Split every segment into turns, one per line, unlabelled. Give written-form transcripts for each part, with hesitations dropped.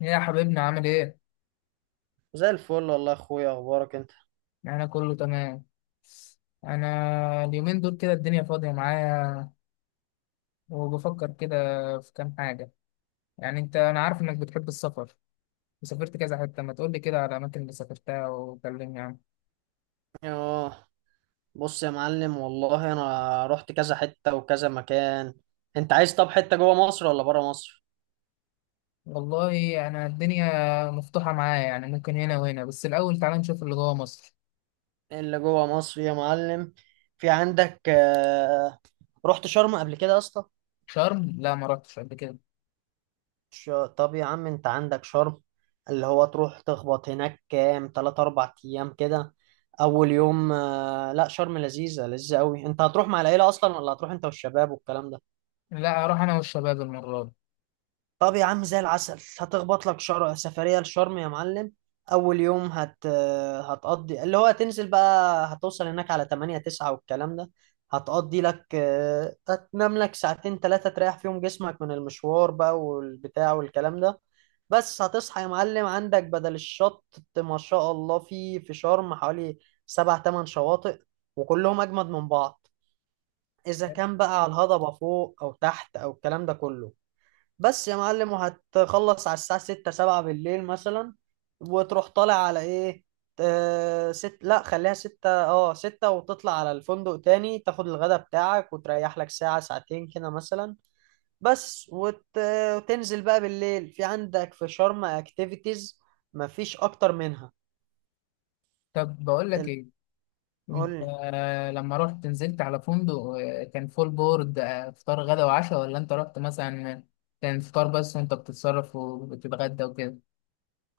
يا حبيبنا عامل ايه؟
زي الفل والله يا اخويا، اخبارك انت؟
انا كله تمام. انا اليومين دول كده الدنيا فاضية معايا وبفكر كده في كام حاجة. يعني انت، انا عارف انك بتحب السفر وسافرت كذا حتة، ما تقولي كده على الاماكن اللي سافرتها وكلمني عنها.
اه، بص يا معلم، والله انا رحت كذا حتة وكذا مكان. انت عايز؟ طب حتة جوه مصر ولا بره مصر؟
والله انا الدنيا مفتوحة معايا، يعني ممكن هنا وهنا، بس الاول تعالى نشوف اللي جوه مصر.
اللي جوه مصر يا معلم. في عندك، رحت شرم قبل كده يا اسطى؟
شرم لا، ما رحتش قبل كده.
ش- طب يا عم، انت عندك شرم اللي هو تروح تخبط هناك كام تلات اربع ايام كده. اول يوم، لا، شرم لذيذة لذيذة قوي. انت هتروح مع العيلة اصلا ولا هتروح انت والشباب والكلام ده؟
لا، اروح انا والشباب المرة دي.
طب يا عم زي العسل. هتخبط لك سفرية لشرم يا معلم. أول يوم هتقضي اللي هو هتنزل بقى. هتوصل هناك على 8 9 والكلام ده. هتقضي لك، هتنام لك ساعتين ثلاثة تريح فيهم جسمك من المشوار بقى والبتاع والكلام ده. بس هتصحى يا معلم، عندك بدل الشط. ما شاء الله، في شرم حوالي سبع تمن شواطئ، وكلهم أجمد من بعض، إذا كان بقى على الهضبة فوق أو تحت أو الكلام ده كله. بس يا معلم، وهتخلص على الساعة ستة سبعة بالليل مثلا، وتروح طالع على ايه؟ ست، لا خليها ستة، اه ستة، وتطلع على الفندق تاني، تاخد الغدا بتاعك وتريح لك ساعة ساعتين كده مثلا. بس، وتنزل بقى بالليل، في عندك في شرم اكتيفيتيز، مفيش اكتر منها.
طب بقول لك
ال-
ايه،
قول
انت
لي.
لما رحت نزلت على فندق، كان فول بورد، فطار غدا وعشاء، ولا انت رحت مثلا كان فطار بس وانت بتتصرف وبتتغدى وكده؟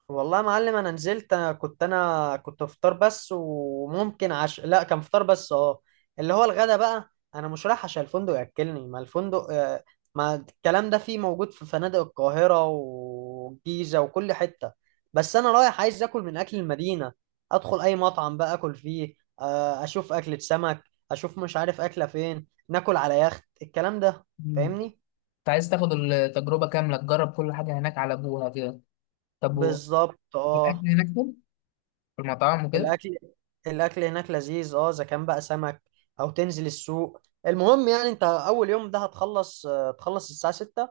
والله يا معلم انا نزلت، أنا كنت فطار بس، وممكن عشاء، لا كان فطار بس اه. اللي هو الغدا بقى، انا مش رايح عشان الفندق ياكلني، ما الفندق، ما الكلام ده فيه موجود في فنادق القاهرة والجيزة وكل حتة. بس انا رايح عايز اكل من اكل المدينة، ادخل اي مطعم بقى اكل فيه، اشوف اكلة سمك، اشوف مش عارف اكلة فين، ناكل على يخت، الكلام ده.
مم.
فاهمني؟
كنت عايز تاخد التجربة كاملة، تجرب كل حاجة هناك على ابوها كده. طب
بالظبط
الاكل
اه.
هناك حلو؟ في المطاعم وكده.
الاكل الاكل هناك لذيذ، اذا كان بقى سمك، او تنزل السوق. المهم يعني انت اول يوم ده هتخلص، تخلص الساعه 6،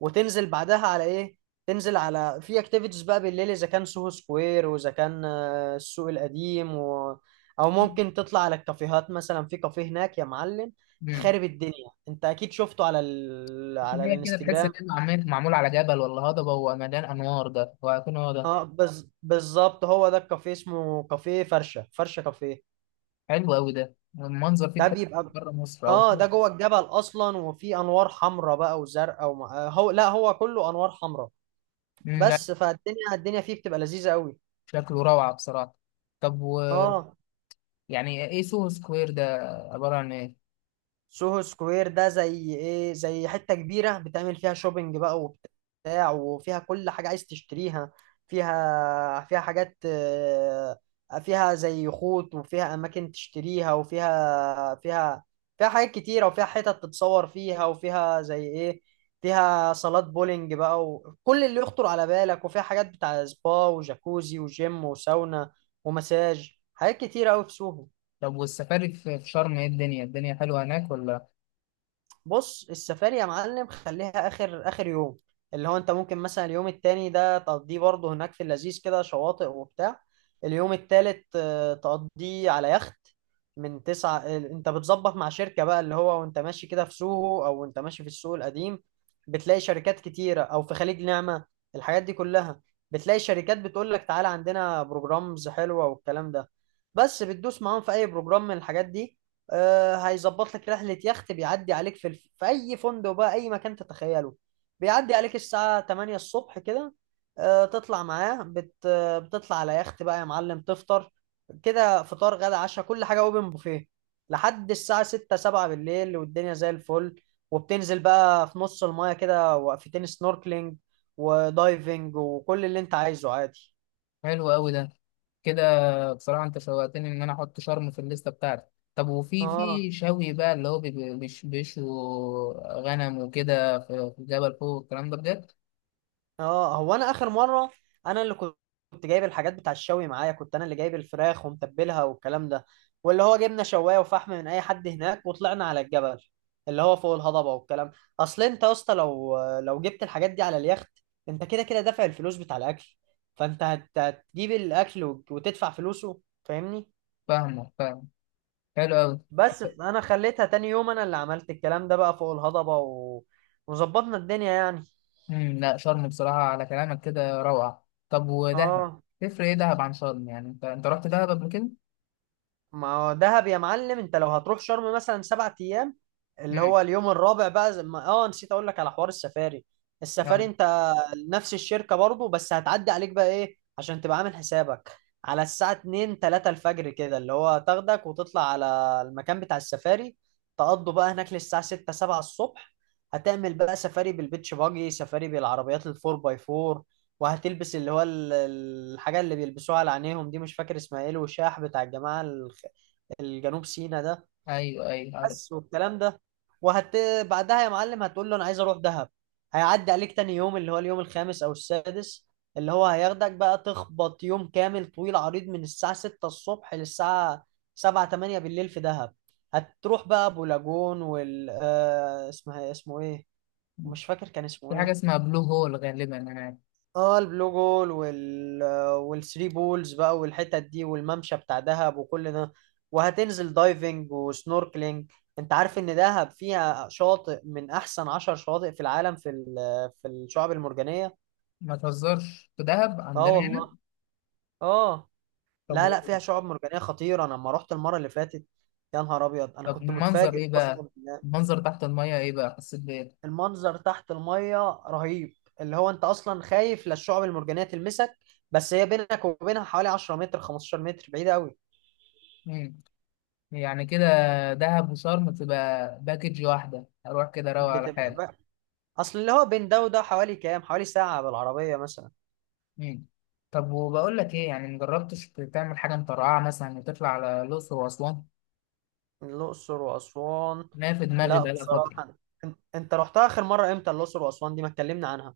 وتنزل بعدها على ايه؟ تنزل على في اكتيفيتيز بقى بالليل، اذا كان سوهو سكوير واذا كان السوق القديم، او ممكن تطلع على الكافيهات مثلا. في كافيه هناك يا معلم
امم
خارب الدنيا، انت اكيد شفته على على
هي كده تحس
الانستجرام.
ان هي معمول على جبل ولا هضبة ومليان انوار ده، وهيكون هو ده؟
اه، بالظبط، هو ده الكافيه، اسمه كافيه فرشة فرشة كافيه.
حلو قوي ده، المنظر فيه
ده
تحس
بيبقى
بره مصر او
اه، ده
بره.
جوه الجبل اصلا، وفي انوار حمراء بقى وزرقاء وم... آه، هو، لا هو كله انوار حمراء،
مم، لا
بس فالدنيا الدنيا فيه بتبقى لذيذة قوي.
شكله روعة بصراحة. طب
اه،
يعني ايه سوهو سكوير ده؟ عبارة عن ايه؟
سوهو سكوير ده زي ايه؟ زي حتة كبيرة بتعمل فيها شوبينج بقى وبتاع، وفيها كل حاجة عايز تشتريها، فيها حاجات، فيها زي خوط وفيها أماكن تشتريها، وفيها فيها فيها حاجات كتيرة، وفيها حتت تتصور فيها، وفيها زي ايه، فيها صالات بولينج بقى وكل اللي يخطر على بالك، وفيها حاجات بتاع سبا وجاكوزي وجيم وساونا ومساج، حاجات كتيرة أوي في سوهو.
طب والسفاري في شرم، ايه الدنيا الدنيا حلوة هناك ولا؟
بص السفاري يا معلم، خليها اخر اخر يوم، اللي هو انت ممكن مثلا اليوم التاني ده تقضيه برضه هناك في اللذيذ كده، شواطئ وبتاع. اليوم التالت، تقضيه على يخت، من 9، انت بتظبط مع شركة بقى، اللي هو وانت ماشي كده في سوهو او وانت ماشي في السوق القديم بتلاقي شركات كتيرة، او في خليج نعمة، الحاجات دي كلها بتلاقي شركات بتقول لك تعالى عندنا بروجرامز حلوة والكلام ده. بس بتدوس معاهم في اي بروجرام من الحاجات دي، هيظبط لك رحلة يخت، بيعدي عليك في أي فندق بقى، أي مكان تتخيله، بيعدي عليك الساعة 8 الصبح كده، تطلع معاه بت... آه، بتطلع على يخت بقى يا معلم، تفطر كده، فطار غدا عشاء كل حاجة اوبن بوفيه، لحد الساعة 6 7 بالليل، والدنيا زي الفل. وبتنزل بقى في نص المايه كده، وقفتين سنوركلينج ودايفنج وكل اللي انت عايزه عادي.
حلو قوي ده كده. بصراحة انت شوقتني ان انا احط شرم في الليستة بتاعتي. طب وفي
اه،
في شوي بقى، اللي هو بيشوا غنم وكده في الجبل فوق والكلام ده بجد؟
اه، هو انا اخر مره، انا اللي كنت جايب الحاجات بتاع الشوي معايا، كنت انا اللي جايب الفراخ ومتبلها والكلام ده، واللي هو جبنا شوايه وفحم من اي حد هناك، وطلعنا على الجبل اللي هو فوق الهضبه والكلام. اصل انت يا اسطى، لو جبت الحاجات دي على اليخت، انت كده كده دافع الفلوس بتاع الاكل، فانت هتجيب الاكل وتدفع فلوسه. فاهمني؟
فاهم حلو قوي.
بس انا خليتها تاني يوم، انا اللي عملت الكلام ده بقى فوق الهضبه، وظبطنا الدنيا يعني.
لا، شرم بصراحة على كلامك كده روعة. طب ودهب،
اه.
تفرق ايه دهب عن شرم؟ يعني انت رحت دهب قبل كده؟
ما هو دهب يا معلم، انت لو هتروح شرم مثلا 7 ايام، اللي
امم
هو اليوم الرابع بقى زي ما، نسيت اقول لك على حوار السفاري. السفاري،
يلا.
انت نفس الشركة برضو، بس هتعدي عليك بقى ايه عشان تبقى عامل حسابك على الساعة 2 3 الفجر كده، اللي هو تاخدك وتطلع على المكان بتاع السفاري، تقضوا بقى هناك للساعة 6 7 الصبح. هتعمل بقى سفاري بالبيتش باجي، سفاري بالعربيات الفور باي فور، وهتلبس اللي هو الحاجة اللي بيلبسوها على عينيهم دي، مش فاكر اسمها ايه، الوشاح بتاع الجماعة الجنوب سينا ده،
ايوه ايوه، عارف.
بس والكلام ده. وهت بعدها يا معلم هتقول له انا عايز اروح دهب، هيعدي عليك تاني يوم اللي هو اليوم الخامس او السادس، اللي هو هياخدك بقى تخبط يوم كامل طويل عريض من الساعة 6 الصبح للساعة 7 8 بالليل في دهب. هتروح بقى ابو لاجون، وال آه، اسمها اسمه ايه، مش فاكر كان اسمه
في حاجة
ايه.
اسمها بلو هول غالبا يعني.
اه، البلو جول، والثري بولز بقى والحتت دي والممشى بتاع دهب وكل ده، وهتنزل دايفنج وسنوركلينج. انت عارف ان دهب فيها شاطئ من احسن 10 شواطئ في العالم، في في الشعاب المرجانية.
ما تهزرش، في دهب
اه
عندنا هنا.
والله. اه،
طب،
لا لا، فيها شعاب مرجانية خطيرة، انا لما رحت المرة اللي فاتت، يا نهار ابيض، انا
طب
كنت
المنظر
متفاجئ
ايه
قسما
بقى؟
بالله.
المنظر تحت المية ايه بقى، حسيت بايه؟
المنظر تحت المية رهيب، اللي هو انت اصلا خايف لا الشعب المرجانية تلمسك، بس هي بينك وبينها حوالي 10 متر 15 متر، بعيدة قوي.
مم. يعني كده دهب وشرم تبقى باكج واحدة، اروح كده اروق على
بتبقى
حالي.
بقى. اصل اللي هو بين ده وده حوالي كام، حوالي ساعة بالعربية مثلا.
مم. طب وبقول لك ايه، يعني مجربتش تعمل حاجة مطرقعة مثلا وتطلع على الأقصر وأسوان؟
الأقصر وأسوان.
ما في دماغي
لا
بقالها فترة.
بصراحة، انت رحتها آخر مرة امتى؟ الأقصر وأسوان دي ما اتكلمنا عنها.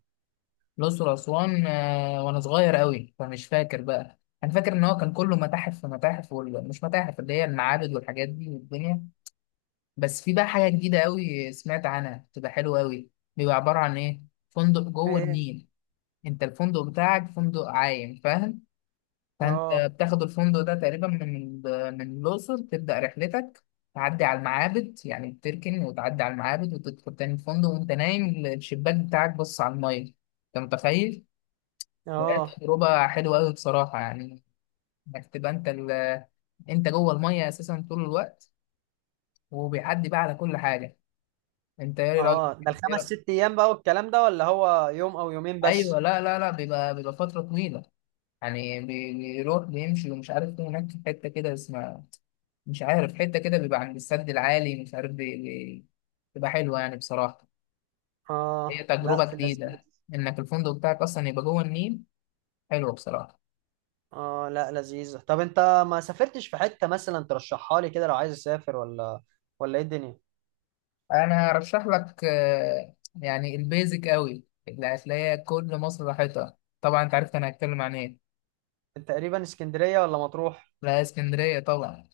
الأقصر وأسوان وأنا صغير أوي، فمش فاكر بقى. أنا فاكر إن هو كان كله متاحف في متاحف مش متاحف، اللي هي المعابد والحاجات دي والدنيا. بس في بقى حاجة جديدة أوي سمعت عنها، بتبقى حلوة أوي. بيبقى عبارة عن إيه؟ فندق جوه
ايه؟
النيل. أنت الفندق بتاعك فندق عايم، فاهم؟ فأنت
اه
بتاخد الفندق ده تقريبا من، من الأقصر تبدأ رحلتك. تعدي على المعابد، يعني بتركن وتعدي على المعابد وتدخل تاني الفندق، وأنت نايم الشباك بتاعك بص على المية. أنت متخيل؟ وهي
اه
تجربة حلوة أوي بصراحة، يعني إنك تبقى أنت أنت جوه المية أساسا طول الوقت، وبيعدي بقى على كل حاجة. أنت إيه رأيك؟
اه، ده
إيه
الخمس
رأيك؟
ست ايام بقى والكلام ده ولا هو يوم او يومين
أيوه.
بس؟
لا لا لا، بيبقى فترة طويلة. يعني بيروح بيمشي، ومش عارف فين هناك في حتة كده اسمها، مش عارف حتة كده، بيبقى عند السد العالي، مش عارف بتبقى حلوة يعني بصراحة. هي
اه، لا
تجربة
في اللذيذ.
جديدة، إنك الفندق بتاعك أصلا يبقى جوه النيل. حلوة بصراحة.
اه، لا لذيذة. طب انت ما سافرتش في حتة مثلا ترشحها لي كده لو عايز اسافر، ولا ايه الدنيا؟
انا هرشح لك، يعني البيزك قوي اللي هتلاقيها، كل مصر راحتها طبعا. انت عرفت انا هتكلم عن ايه.
انت تقريبا اسكندرية ولا مطروح؟
لا، اسكندريه طبعا.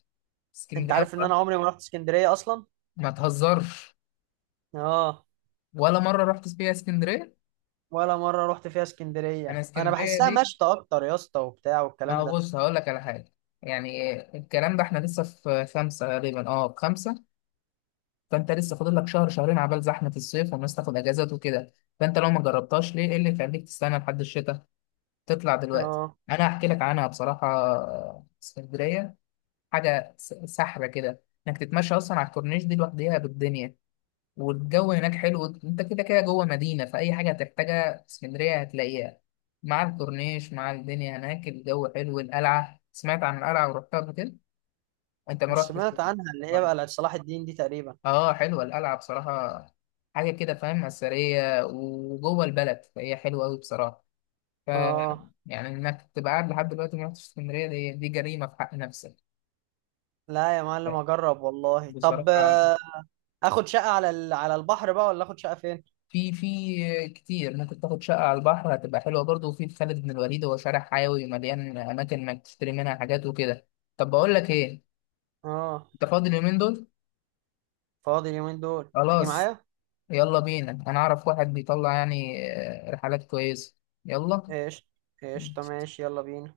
انت
اسكندريه
عارف ان انا
بقى.
عمري ما رحت اسكندرية اصلا.
ما تهزرش،
اه،
ولا مره رحت فيها اسكندريه.
ولا مرة رحت فيها
انا
اسكندرية، انا
اسكندريه
بحسها
دي،
مشتى اكتر يا اسطى وبتاع
ما
والكلام
هو
ده.
بص هقول لك على حاجه. يعني الكلام ده احنا لسه في خمسه غالبا، اه في خمسه. فانت لسه فاضل لك شهر شهرين عبال زحمه الصيف والناس تاخد اجازات وكده. فانت لو ما جربتهاش، ليه؟ ايه اللي يخليك تستنى لحد الشتاء؟ تطلع دلوقتي.
اه،
انا هحكي لك عنها بصراحه، اسكندريه حاجه سحره كده، انك تتمشى اصلا على الكورنيش دي لوحديها بالدنيا. والجو هناك حلو، انت كده كده جوه مدينه، فاي حاجه هتحتاجها في اسكندريه هتلاقيها. مع الكورنيش، مع الدنيا هناك، الجو حلو. القلعه، سمعت عن القلعه ورحتها قبل كده؟ انت ما رحتش.
سمعت عنها، اللي هي
اه،
بقى بتاعت صلاح الدين دي تقريبا.
حلوه القلعه بصراحه. حاجه كده فاهم، اثريه وجوه البلد، فهي حلوه قوي بصراحه. ف
اه،
يعني انك تبقى قاعد لحد دلوقتي ما رحتش اسكندريه، دي جريمه في حق نفسك.
لا يا معلم
لا،
اجرب والله. طب،
بصراحه
اخد شقة على على البحر بقى، ولا اخد شقة فين؟
في كتير. ممكن تاخد شقه على البحر، هتبقى حلوه برضه. وفي خالد بن الوليد، هو شارع حيوي مليان اماكن انك تشتري منها حاجات وكده. طب بقول لك ايه،
اه،
انت فاضي اليومين دول؟
فاضي اليومين دول، تيجي
خلاص،
معايا؟
يلا بينا. انا اعرف واحد بيطلع يعني رحلات كويسه. يلا
ايش؟ ايش؟ طب ماشي، يلا بينا.